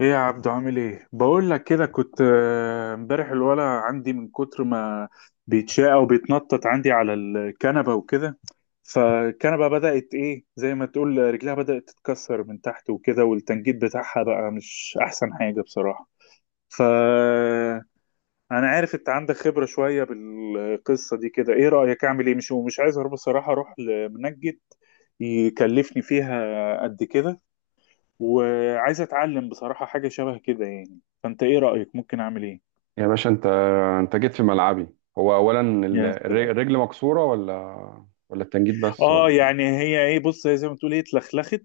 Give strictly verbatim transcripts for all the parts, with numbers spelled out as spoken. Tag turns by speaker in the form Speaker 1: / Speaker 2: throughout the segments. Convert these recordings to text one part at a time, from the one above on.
Speaker 1: ايه يا عبدو، عامل ايه؟ بقول لك كده، كنت آه، امبارح الولا عندي من كتر ما بيتشاء وبيتنطط عندي على الكنبه وكده. فالكنبه بدات، ايه، زي ما تقول رجلها بدات تتكسر من تحت وكده، والتنجيد بتاعها بقى مش احسن حاجه بصراحه. ف انا عارف انت عندك خبره شويه بالقصه دي كده، ايه رايك؟ اعمل ايه؟ مش مش عايز اروح بصراحه اروح لمنجد يكلفني فيها قد كده. وعايز اتعلم بصراحة حاجة شبه كده يعني. فانت ايه رأيك؟ ممكن اعمل ايه؟
Speaker 2: يا باشا انت انت جيت في ملعبي. هو اولا ال-
Speaker 1: يا سلام.
Speaker 2: الر- الرجل مكسوره ولا ولا التنجيد بس
Speaker 1: اه
Speaker 2: ولا إيه؟
Speaker 1: يعني هي ايه، بص، هي زي ما تقول ايه اتلخلخت.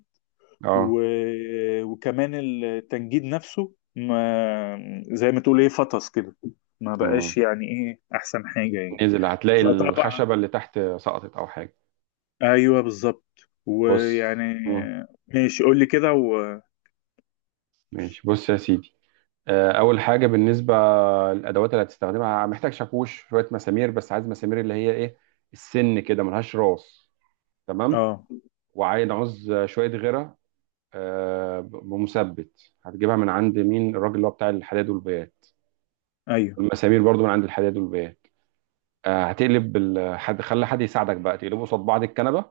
Speaker 2: اه.
Speaker 1: و... وكمان التنجيد نفسه ما زي ما تقول ايه فطس كده. ما
Speaker 2: مم.
Speaker 1: بقاش يعني ايه احسن حاجة يعني.
Speaker 2: نزل هتلاقي
Speaker 1: فطبعا.
Speaker 2: الخشبه اللي تحت سقطت او حاجه.
Speaker 1: ايوه بالظبط.
Speaker 2: بص.
Speaker 1: ويعني.
Speaker 2: مم.
Speaker 1: ماشي، قول لي كده. و...
Speaker 2: ماشي بص يا سيدي. آه، اول حاجه بالنسبه للادوات اللي هتستخدمها محتاج شاكوش شويه مسامير، بس عايز مسامير اللي هي ايه السن كده ملهاش راس. تمام.
Speaker 1: اه.
Speaker 2: وعايز عوز شويه غيره. آه، بمثبت هتجيبها من عند مين؟ الراجل اللي هو بتاع الحداد والبيات،
Speaker 1: ايوه.
Speaker 2: والمسامير برضو من عند الحداد والبيات. آه هتقلب ال- حد، خلي حد يساعدك بقى تقلبه قصاد بعض الكنبه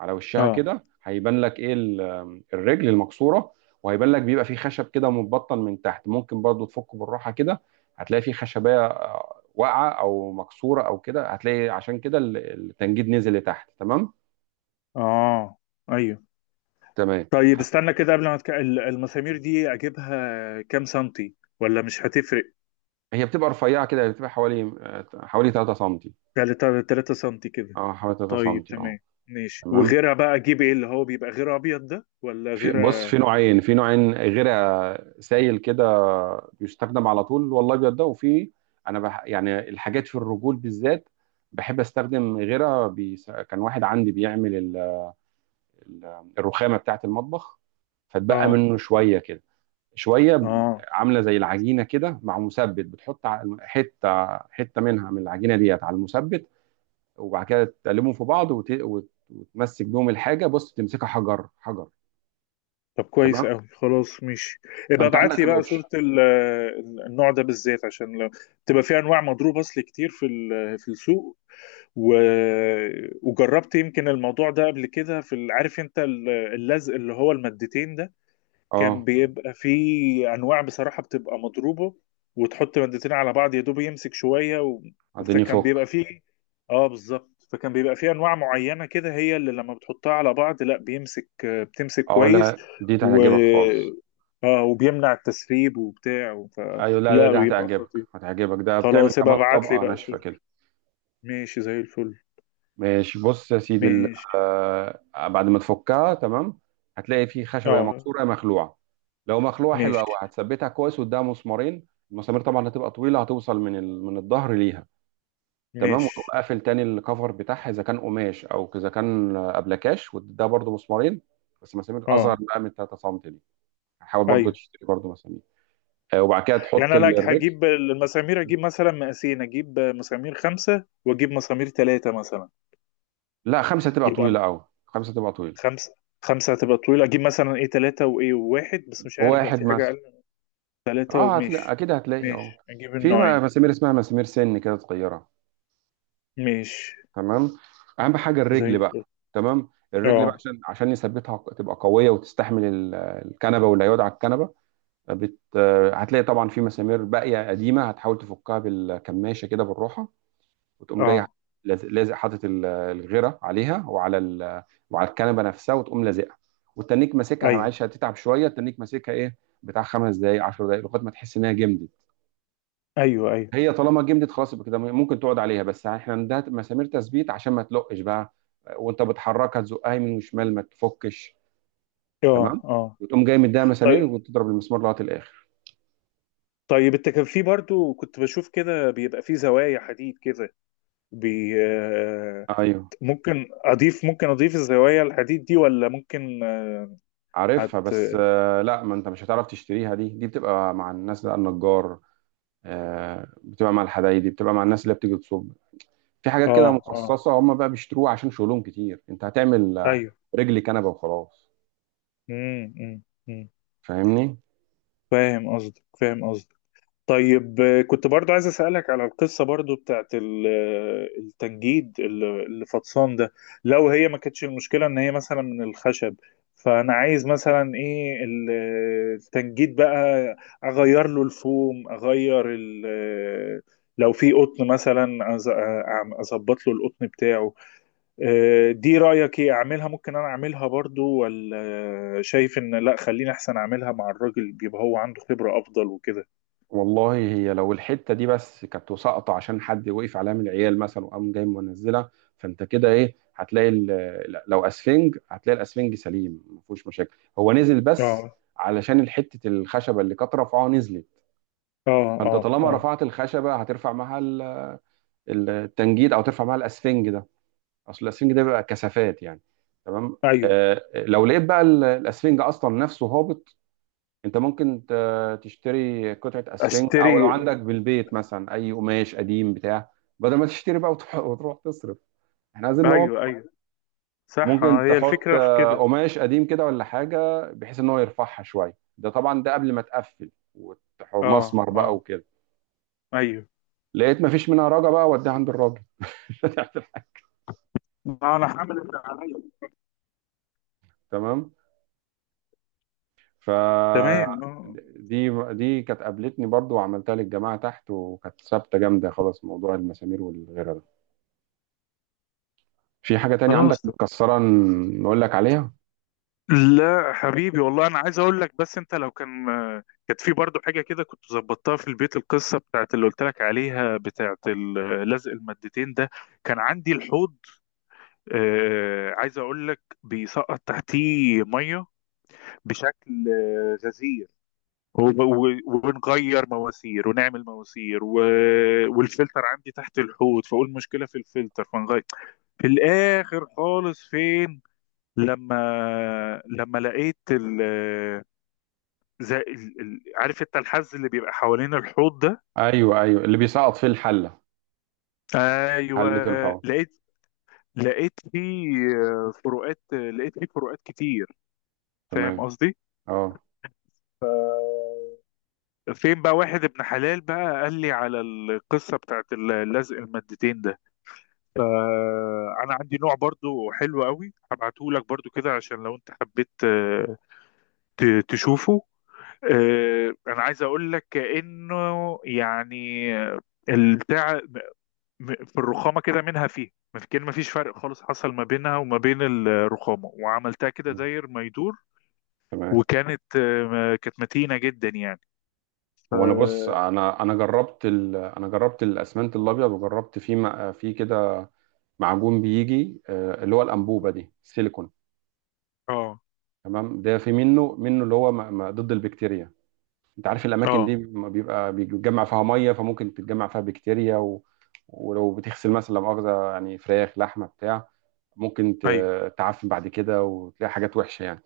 Speaker 2: على وشها
Speaker 1: اه.
Speaker 2: كده، هيبان لك ايه ال- الرجل المكسوره. وهيبان لك بيبقى فيه خشب كده متبطن من تحت، ممكن برضو تفكه بالراحه كده. هتلاقي فيه خشبيه آه، واقعه او مكسوره او كده، هتلاقي عشان كده ال- التنجيد نزل لتحت. تمام.
Speaker 1: اه. ايوه.
Speaker 2: تمام
Speaker 1: طيب
Speaker 2: هت-
Speaker 1: استنى كده، قبل ما تك... ال- المسامير دي اجيبها كام سنتي؟ ولا مش هتفرق؟
Speaker 2: هي بتبقى رفيعه كده، بتبقى حوالي آه، حوالي 3 سم.
Speaker 1: تلاتة تلاتة سنتي كده.
Speaker 2: اه حوالي 3 سم
Speaker 1: طيب
Speaker 2: اه.
Speaker 1: تمام. ماشي.
Speaker 2: تمام.
Speaker 1: وغيرها بقى اجيب ايه، اللي هو بيبقى غير ابيض ده ولا
Speaker 2: في
Speaker 1: غير؟
Speaker 2: بص في نوعين، في نوعين غير سايل كده بيستخدم على طول والله، ابيض ده، وفي - انا بح يعني الحاجات في الرجول بالذات بحب استخدم غيرها بيس... كان واحد عندي بيعمل ال... ال- الرخامه بتاعه المطبخ، فتبقى
Speaker 1: اه.
Speaker 2: منه شويه كده شويه
Speaker 1: اه.
Speaker 2: عامله زي العجينه كده مع مثبت، بتحط ع- حته حته منها من العجينه ديت على المثبت وبعد كده تقلبهم في بعض وت... وت... وتمسك بيهم الحاجه. بص تمسكها حجر حجر.
Speaker 1: طب كويس
Speaker 2: تمام.
Speaker 1: قوي، خلاص ماشي. يبقى
Speaker 2: فانت
Speaker 1: ابعت
Speaker 2: عندك
Speaker 1: لي بقى
Speaker 2: الاوبشن.
Speaker 1: صورة ال- النوع ده بالذات، عشان لو تبقى في انواع مضروب اصل كتير في ال- في السوق. و... وجربت يمكن الموضوع ده قبل كده في ال- عارف انت ال- اللزق اللي هو المادتين ده. كان
Speaker 2: اه.
Speaker 1: بيبقى فيه انواع بصراحه بتبقى مضروبه، وتحط مادتين على بعض يا دوب يمسك شويه. و...
Speaker 2: اديني
Speaker 1: فكان بيبقى
Speaker 2: فك.
Speaker 1: فيه اه بالظبط. فكان بيبقى فيه انواع معينه كده، هي اللي لما بتحطها على بعض، لا بيمسك، آه، بتمسك
Speaker 2: اه،
Speaker 1: كويس.
Speaker 2: لا دي
Speaker 1: و
Speaker 2: هتعجبك خالص.
Speaker 1: اه وبيمنع التسريب وبتاع. ف...
Speaker 2: ايوه. لا لا،
Speaker 1: لا
Speaker 2: دي
Speaker 1: بيبقى
Speaker 2: هتعجبك
Speaker 1: خطير.
Speaker 2: هتعجبك، ده بتعمل
Speaker 1: خلاص يبقى
Speaker 2: كمان
Speaker 1: ابعت لي
Speaker 2: طبقه
Speaker 1: بقى
Speaker 2: ناشفه
Speaker 1: صورة.
Speaker 2: كده.
Speaker 1: ماشي زي الفل.
Speaker 2: ماشي بص يا سيدي ال-
Speaker 1: ماشي.
Speaker 2: آه بعد ما تفكها تمام هتلاقي فيه خشبه يا
Speaker 1: اه.
Speaker 2: مكسوره يا مخلوعه. لو مخلوعه حلوه قوي
Speaker 1: ماشي.
Speaker 2: هتثبتها كويس قدام مسمارين. المسامير طبعا هتبقى طويله، هتوصل من ال... من الظهر ليها. تمام. وتقوم
Speaker 1: ماشي.
Speaker 2: قافل تاني الكفر بتاعها، اذا كان قماش او اذا كان آه، أبلكاش، وده برضو مسمارين، بس مسامير اصغر
Speaker 1: اه.
Speaker 2: بقى من 3 سم دي. حاول برضو
Speaker 1: ايوه.
Speaker 2: تشتري برضو مسامير. آه، وبعد كده تحط
Speaker 1: يعني انا
Speaker 2: ال- الرجل.
Speaker 1: هجيب المسامير اجيب مثلا مقاسين، اجيب مسامير خمسة واجيب مسامير ثلاثة مثلا.
Speaker 2: لا، خمسه تبقى
Speaker 1: يبقى
Speaker 2: طويله قوي، خمسه تبقى طويله.
Speaker 1: خمسة. خمسة هتبقى طويلة. اجيب مثلا ايه ثلاثة وايه واحد، بس مش عارف بقى
Speaker 2: واحد
Speaker 1: في حاجة اقل
Speaker 2: مثلا.
Speaker 1: من ثلاثة.
Speaker 2: اه هتلاقي
Speaker 1: وماشي.
Speaker 2: اكيد هتلاقي اه.
Speaker 1: ماشي، اجيب
Speaker 2: في
Speaker 1: النوعين.
Speaker 2: م- مسامير اسمها مسامير سن كده صغيره.
Speaker 1: ماشي
Speaker 2: تمام. اهم حاجه
Speaker 1: زي
Speaker 2: الرجل
Speaker 1: الفل.
Speaker 2: بقى. تمام. الرجل بقى
Speaker 1: اه.
Speaker 2: عشان عشان يثبتها ق- تبقى قويه وتستحمل ال- الكنبه واللي هيقعد على الكنبه. بت... آه، هتلاقي طبعا في مسامير باقيه قديمه، هتحاول تفكها بالكماشه كده بالروحه، وتقوم جاي
Speaker 1: اه.
Speaker 2: لاز- لازق حاطط ال- الغيره عليها وعلى ال- وعلى الكنبه نفسها، وتقوم لازقها. والتنيك ماسكها،
Speaker 1: ايوه.
Speaker 2: معلش هتتعب شويه، التنيك ماسكها ايه بتاع خمس دقائق 10 دقائق لغايه ما تحس انها جمدت.
Speaker 1: ايوه. ايوه.
Speaker 2: هي طالما جمدت خلاص يبقى كده ممكن تقعد عليها. بس احنا عندها مسامير تثبيت عشان ما تلقش بقى وانت بتحركها تزقها يمين وشمال ما تفكش.
Speaker 1: اه.
Speaker 2: تمام.
Speaker 1: اه.
Speaker 2: وتقوم جاي مديها مسامير
Speaker 1: طيب.
Speaker 2: وتضرب المسمار لغايه الاخر.
Speaker 1: طيب، انت كان في برضو كنت بشوف كده بيبقى في زوايا حديد كده، بي آه،
Speaker 2: ايوه
Speaker 1: ممكن اضيف ممكن اضيف الزوايا الحديد دي؟ ولا ممكن؟
Speaker 2: عارفها،
Speaker 1: حت
Speaker 2: بس آه، لا، ما انت مش هتعرف تشتريها. دي دي بتبقى مع الناس بقى النجار. آه، بتبقى مع الحدايدي، بتبقى مع الناس اللي بتيجي تصب. في حاجات
Speaker 1: اه.
Speaker 2: كده
Speaker 1: اه.
Speaker 2: مخصصة هم بقى بيشتروها عشان شغلهم كتير. انت هتعمل آه،
Speaker 1: ايوه.
Speaker 2: رجل كنبة وخلاص.
Speaker 1: امم. امم. أمم.
Speaker 2: فاهمني.
Speaker 1: فاهم قصدك. فاهم قصدك. طيب، آه، كنت برضو عايز اسالك على القصه برضو بتاعت ال- آه، التنجيد اللي اللي فطسان ده. لو هي ما كانتش المشكله ان هي مثلا من الخشب، فانا عايز مثلا ايه، ال- آه، التنجيد بقى، اغير له الفوم، اغير ال آه، لو في قطن مثلا أز- آه، أعم- اظبط له القطن بتاعه. آه، دي رأيك ايه اعملها؟ ممكن انا اعملها برضو، ولا شايف ان لا خليني احسن اعملها مع الراجل بيبقى هو عنده خبرة افضل وكده؟
Speaker 2: والله هي لو الحتة دي بس كانت ساقطة عشان حد وقف عليها من العيال مثلا وقام جاي منزلها، فانت كده ايه هتلاقي ال- لا، لو اسفنج هتلاقي الاسفنج سليم، ما فيهوش مشاكل، هو نزل بس
Speaker 1: اه.
Speaker 2: علشان الحتة الخشبة اللي كانت رافعاها نزلت.
Speaker 1: اه.
Speaker 2: فانت
Speaker 1: اه.
Speaker 2: طالما
Speaker 1: اه.
Speaker 2: رفعت الخشبة هترفع معاها ال- التنجيد او ترفع معاها الاسفنج ده. اصل الاسفنج ده بيبقى كثافات يعني. تمام.
Speaker 1: ايوه.
Speaker 2: آه، آه، لو لقيت بقى ال- الاسفنج اصلا نفسه هابط، انت ممكن ت- تشتري قطعه اسفنج،
Speaker 1: اشتري.
Speaker 2: او لو عندك بالبيت مثلا اي قماش قديم بتاع، بدل ما تشتري بقى وتروح, وتروح تصرف. احنا عايزين ان هو
Speaker 1: ايوه. ايوه. صح، آه،
Speaker 2: ممكن
Speaker 1: هي
Speaker 2: تحط
Speaker 1: الفكرة في
Speaker 2: آه،
Speaker 1: كده.
Speaker 2: قماش قديم كده ولا حاجه بحيث ان هو يرفعها شويه. ده طبعا ده قبل ما تقفل وتح-
Speaker 1: اه.
Speaker 2: مسمر بقى
Speaker 1: اه.
Speaker 2: وكده.
Speaker 1: ايوه.
Speaker 2: لقيت مفيش منها رجا بقى وديها عند الراجل.
Speaker 1: انا هعمل اللي عليا.
Speaker 2: تمام. ف
Speaker 1: تمام، آه.
Speaker 2: دي دي كانت قابلتني برضو وعملتها للجماعة تحت وكانت ثابتة جامدة خلاص، موضوع المسامير والغيره ده. في حاجة تانية عندك
Speaker 1: خلاص.
Speaker 2: متكسرة ن- نقول لك عليها؟
Speaker 1: لا حبيبي والله انا عايز اقول لك، بس انت لو كان كانت في برضه حاجه كده كنت ظبطتها في البيت. القصه بتاعت اللي قلت لك عليها بتاعت ال- لزق المادتين ده. كان عندي الحوض، آه، عايز اقول لك بيسقط تحتيه ميه بشكل آه، غزير، وب- و- ونغير مواسير ونعمل مواسير. و... والفلتر عندي تحت الحوض، فاقول مشكله في الفلتر فنغير. في الاخر خالص فين، لما لما لقيت زي ال... ال... عارف انت الحز اللي بيبقى حوالين الحوض ده.
Speaker 2: ايوه ايوه، اللي بيسقط فيه الحلة.
Speaker 1: ايوه.
Speaker 2: حلة الحوض.
Speaker 1: لقيت لقيت فيه فروقات لقيت فيه فروقات كتير.
Speaker 2: تمام.
Speaker 1: فاهم قصدي؟
Speaker 2: اه.
Speaker 1: فين بقى واحد ابن حلال بقى قال لي على القصة بتاعت اللزق المادتين ده. فأنا عندي نوع برضو حلو قوي هبعته لك برضو كده عشان لو انت حبيت آه، ت- تشوفه. آه، أنا عايز أقول لك كأنه يعني البتاع، م- في الرخامة كده منها، فيه ما في، كان مفيش فرق خالص حصل ما بينها وما بين الرخامة، وعملتها كده
Speaker 2: م.
Speaker 1: داير ما يدور.
Speaker 2: تمام.
Speaker 1: وكانت آه، كانت متينة جدا يعني. ف
Speaker 2: هو انا بص انا انا جربت ال... انا جربت الاسمنت الابيض وجربت فيه م... فيه كده معجون بيجي آه، اللي هو الانبوبة دي، السيليكون.
Speaker 1: اه.
Speaker 2: تمام. ده في منه منه اللي هو م... م... ضد البكتيريا. انت عارف الاماكن
Speaker 1: اه.
Speaker 2: دي ما بيبقى بيتجمع فيها ميه، فممكن تتجمع فيها بكتيريا و... ولو بتغسل مثلا لا مؤاخذه يعني فراخ لحمه بتاع، ممكن
Speaker 1: ايوه.
Speaker 2: ت- تعفن بعد كده وتلاقي حاجات وحشه يعني.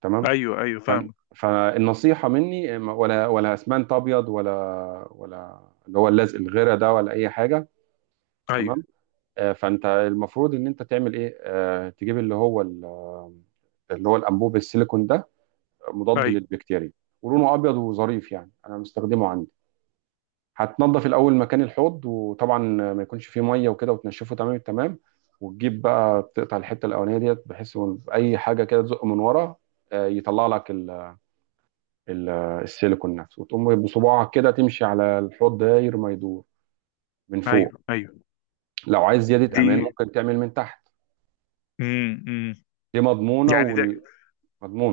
Speaker 2: تمام.
Speaker 1: ايوه. ايوه.
Speaker 2: ف...
Speaker 1: فاهم.
Speaker 2: فالنصيحه مني ما- ولا ولا اسمنت ابيض ولا ولا اللي هو اللزق الغيره ده ولا اي حاجه.
Speaker 1: ايوه.
Speaker 2: تمام. آه، فانت المفروض ان انت تعمل ايه آه، تجيب اللي هو ال- اللي هو الانبوب السيليكون ده، مضاد
Speaker 1: ايوه.
Speaker 2: للبكتيريا، ولونه ابيض وظريف يعني، انا مستخدمه عندي. هتنضف الاول مكان الحوض، وطبعا ما يكونش فيه ميه وكده، وتنشفه تمام التمام. وتجيب بقى تقطع الحته الاولانيه ديت بحيث إن اي حاجه كده تزق من ورا آه، يطلع لك ال- ال- السيليكون نفسه، وتقوم بصباعك كده تمشي على الحوض داير ما يدور من فوق.
Speaker 1: ايوه. ايوه.
Speaker 2: لو عايز زياده
Speaker 1: دي.
Speaker 2: امان ممكن تعمل من تحت.
Speaker 1: امم. امم.
Speaker 2: دي مضمونه
Speaker 1: يعني ده
Speaker 2: ومضمونه.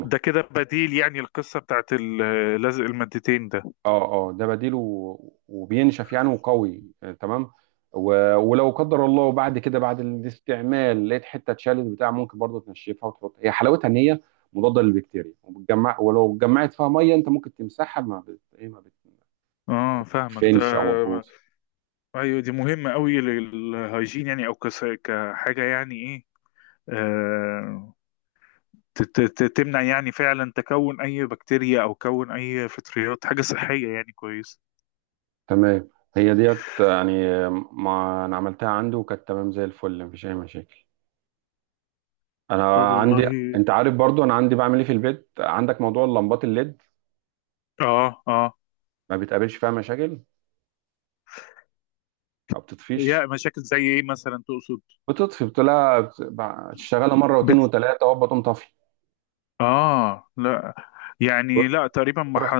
Speaker 1: ده كده بديل، يعني القصة بتاعت ال- لزق المادتين ده.
Speaker 2: اه اه، ده بديله و- وبينشف يعني وقوي آه، تمام. و- ولو قدر الله بعد كده بعد الاستعمال لقيت حته اتشالت بتاع، ممكن برضه تنشفها وتحط. هي حلاوتها ان هي مضاده للبكتيريا، وبتجمع، ولو اتجمعت فيها ميه انت ممكن تمسحها ما بت... ايه ما
Speaker 1: اه، فاهمك ده.
Speaker 2: بتفنش او بتبوظ.
Speaker 1: ايوه، دي مهمة قوي للهايجين يعني، او كس- كحاجة يعني ايه. آه، ت- ت- تمنع يعني فعلا تكون اي بكتيريا او كون اي فطريات، حاجه صحيه يعني كويسه.
Speaker 2: تمام. هي ديت يعني آه، ما انا عملتها عنده وكانت تمام زي الفل، مفيش اي مشاكل.
Speaker 1: طب
Speaker 2: انا عندي -
Speaker 1: والله.
Speaker 2: انت عارف برضو انا عندي بعمل ايه في البيت عندك، موضوع اللمبات الليد،
Speaker 1: اه. اه.
Speaker 2: ما بتقابلش فيها مشاكل، ما
Speaker 1: يا
Speaker 2: بتطفيش.
Speaker 1: مشاكل زي ايه مثلا تقصد؟
Speaker 2: بتطفي؟ بتلاقي بت- تشتغلها مره واتنين
Speaker 1: بت...
Speaker 2: وتلاته وهوبا تقوم طافي.
Speaker 1: اه. لا. يعني لا، تقريبا ما ح...
Speaker 2: رحت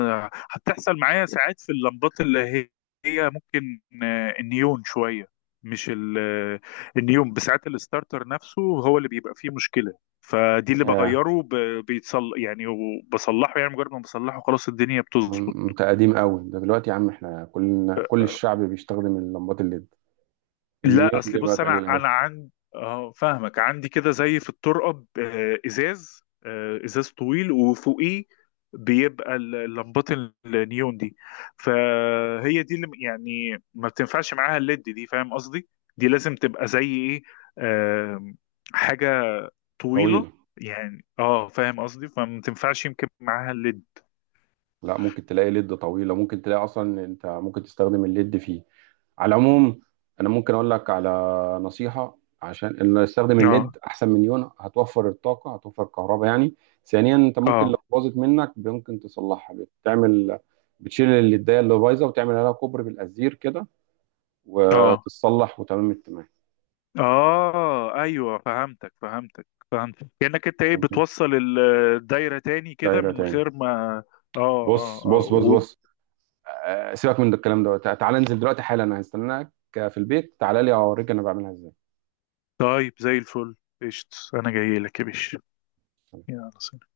Speaker 1: هتحصل معايا. ساعات في اللمبات اللي هي هي ممكن آه، النيون شويه، مش ال... آه، النيون، بساعات الستارتر نفسه هو اللي بيبقى فيه مشكله. فدي اللي
Speaker 2: ياه.
Speaker 1: بغيره، ب... بيتصل يعني، وبصلحه يعني، مجرد ما بصلحه خلاص الدنيا بتظبط.
Speaker 2: م- انت قديم قوي ده. دلوقتي يا عم احنا كلنا كل الشعب بيستخدم اللمبات الليد.
Speaker 1: لا
Speaker 2: النيون
Speaker 1: اصل
Speaker 2: دي
Speaker 1: بص،
Speaker 2: بقت
Speaker 1: انا
Speaker 2: قليل قوي.
Speaker 1: انا عندي، اه فاهمك، عندي كده زي في الطرقه آه، ازاز آه، ازاز طويل وفوقيه بيبقى ال- لمبات النيون دي. فهي دي اللي م- يعني ما بتنفعش معاها الليد دي. فاهم قصدي؟ دي لازم تبقى زي ايه، آم، حاجه طويله،
Speaker 2: طويله.
Speaker 1: يعني، اه، فاهم قصدي، فما تنفعش يمكن معاها الليد.
Speaker 2: لا، ممكن تلاقي ليد طويلة، ممكن تلاقي أصلا. أنت ممكن تستخدم الليد، فيه على العموم. أنا ممكن أقول لك على نصيحة: عشان إن استخدم
Speaker 1: اه.
Speaker 2: الليد أحسن من يون، هتوفر الطاقة، هتوفر الكهرباء يعني. ثانيا أنت ممكن لو
Speaker 1: اه.
Speaker 2: باظت منك ممكن تصلحها، بتعمل - بتشيل الليداية اللي بايظة وتعمل عليها كوبري بالأزير كده،
Speaker 1: اه.
Speaker 2: وتتصلح وتمام التمام.
Speaker 1: اه. ايوه. فهمتك. فهمتك. فهمتك. كأنك انت ايه،
Speaker 2: فهمت؟
Speaker 1: بتوصل ال- الدايرة تاني كده
Speaker 2: دايرة
Speaker 1: من
Speaker 2: تاني.
Speaker 1: غير ما. اه. اه.
Speaker 2: بص
Speaker 1: اه.
Speaker 2: بص بص
Speaker 1: و...
Speaker 2: بص. آه، سيبك من ده الكلام ده، تع- تعالى انزل دلوقتي حالا، أنا هستناك في البيت، تعالى لي أوريك أنا بعملها إزاي.
Speaker 1: طيب زي الفل. قشط، انا جاي لك يا باشا. يلا سلام.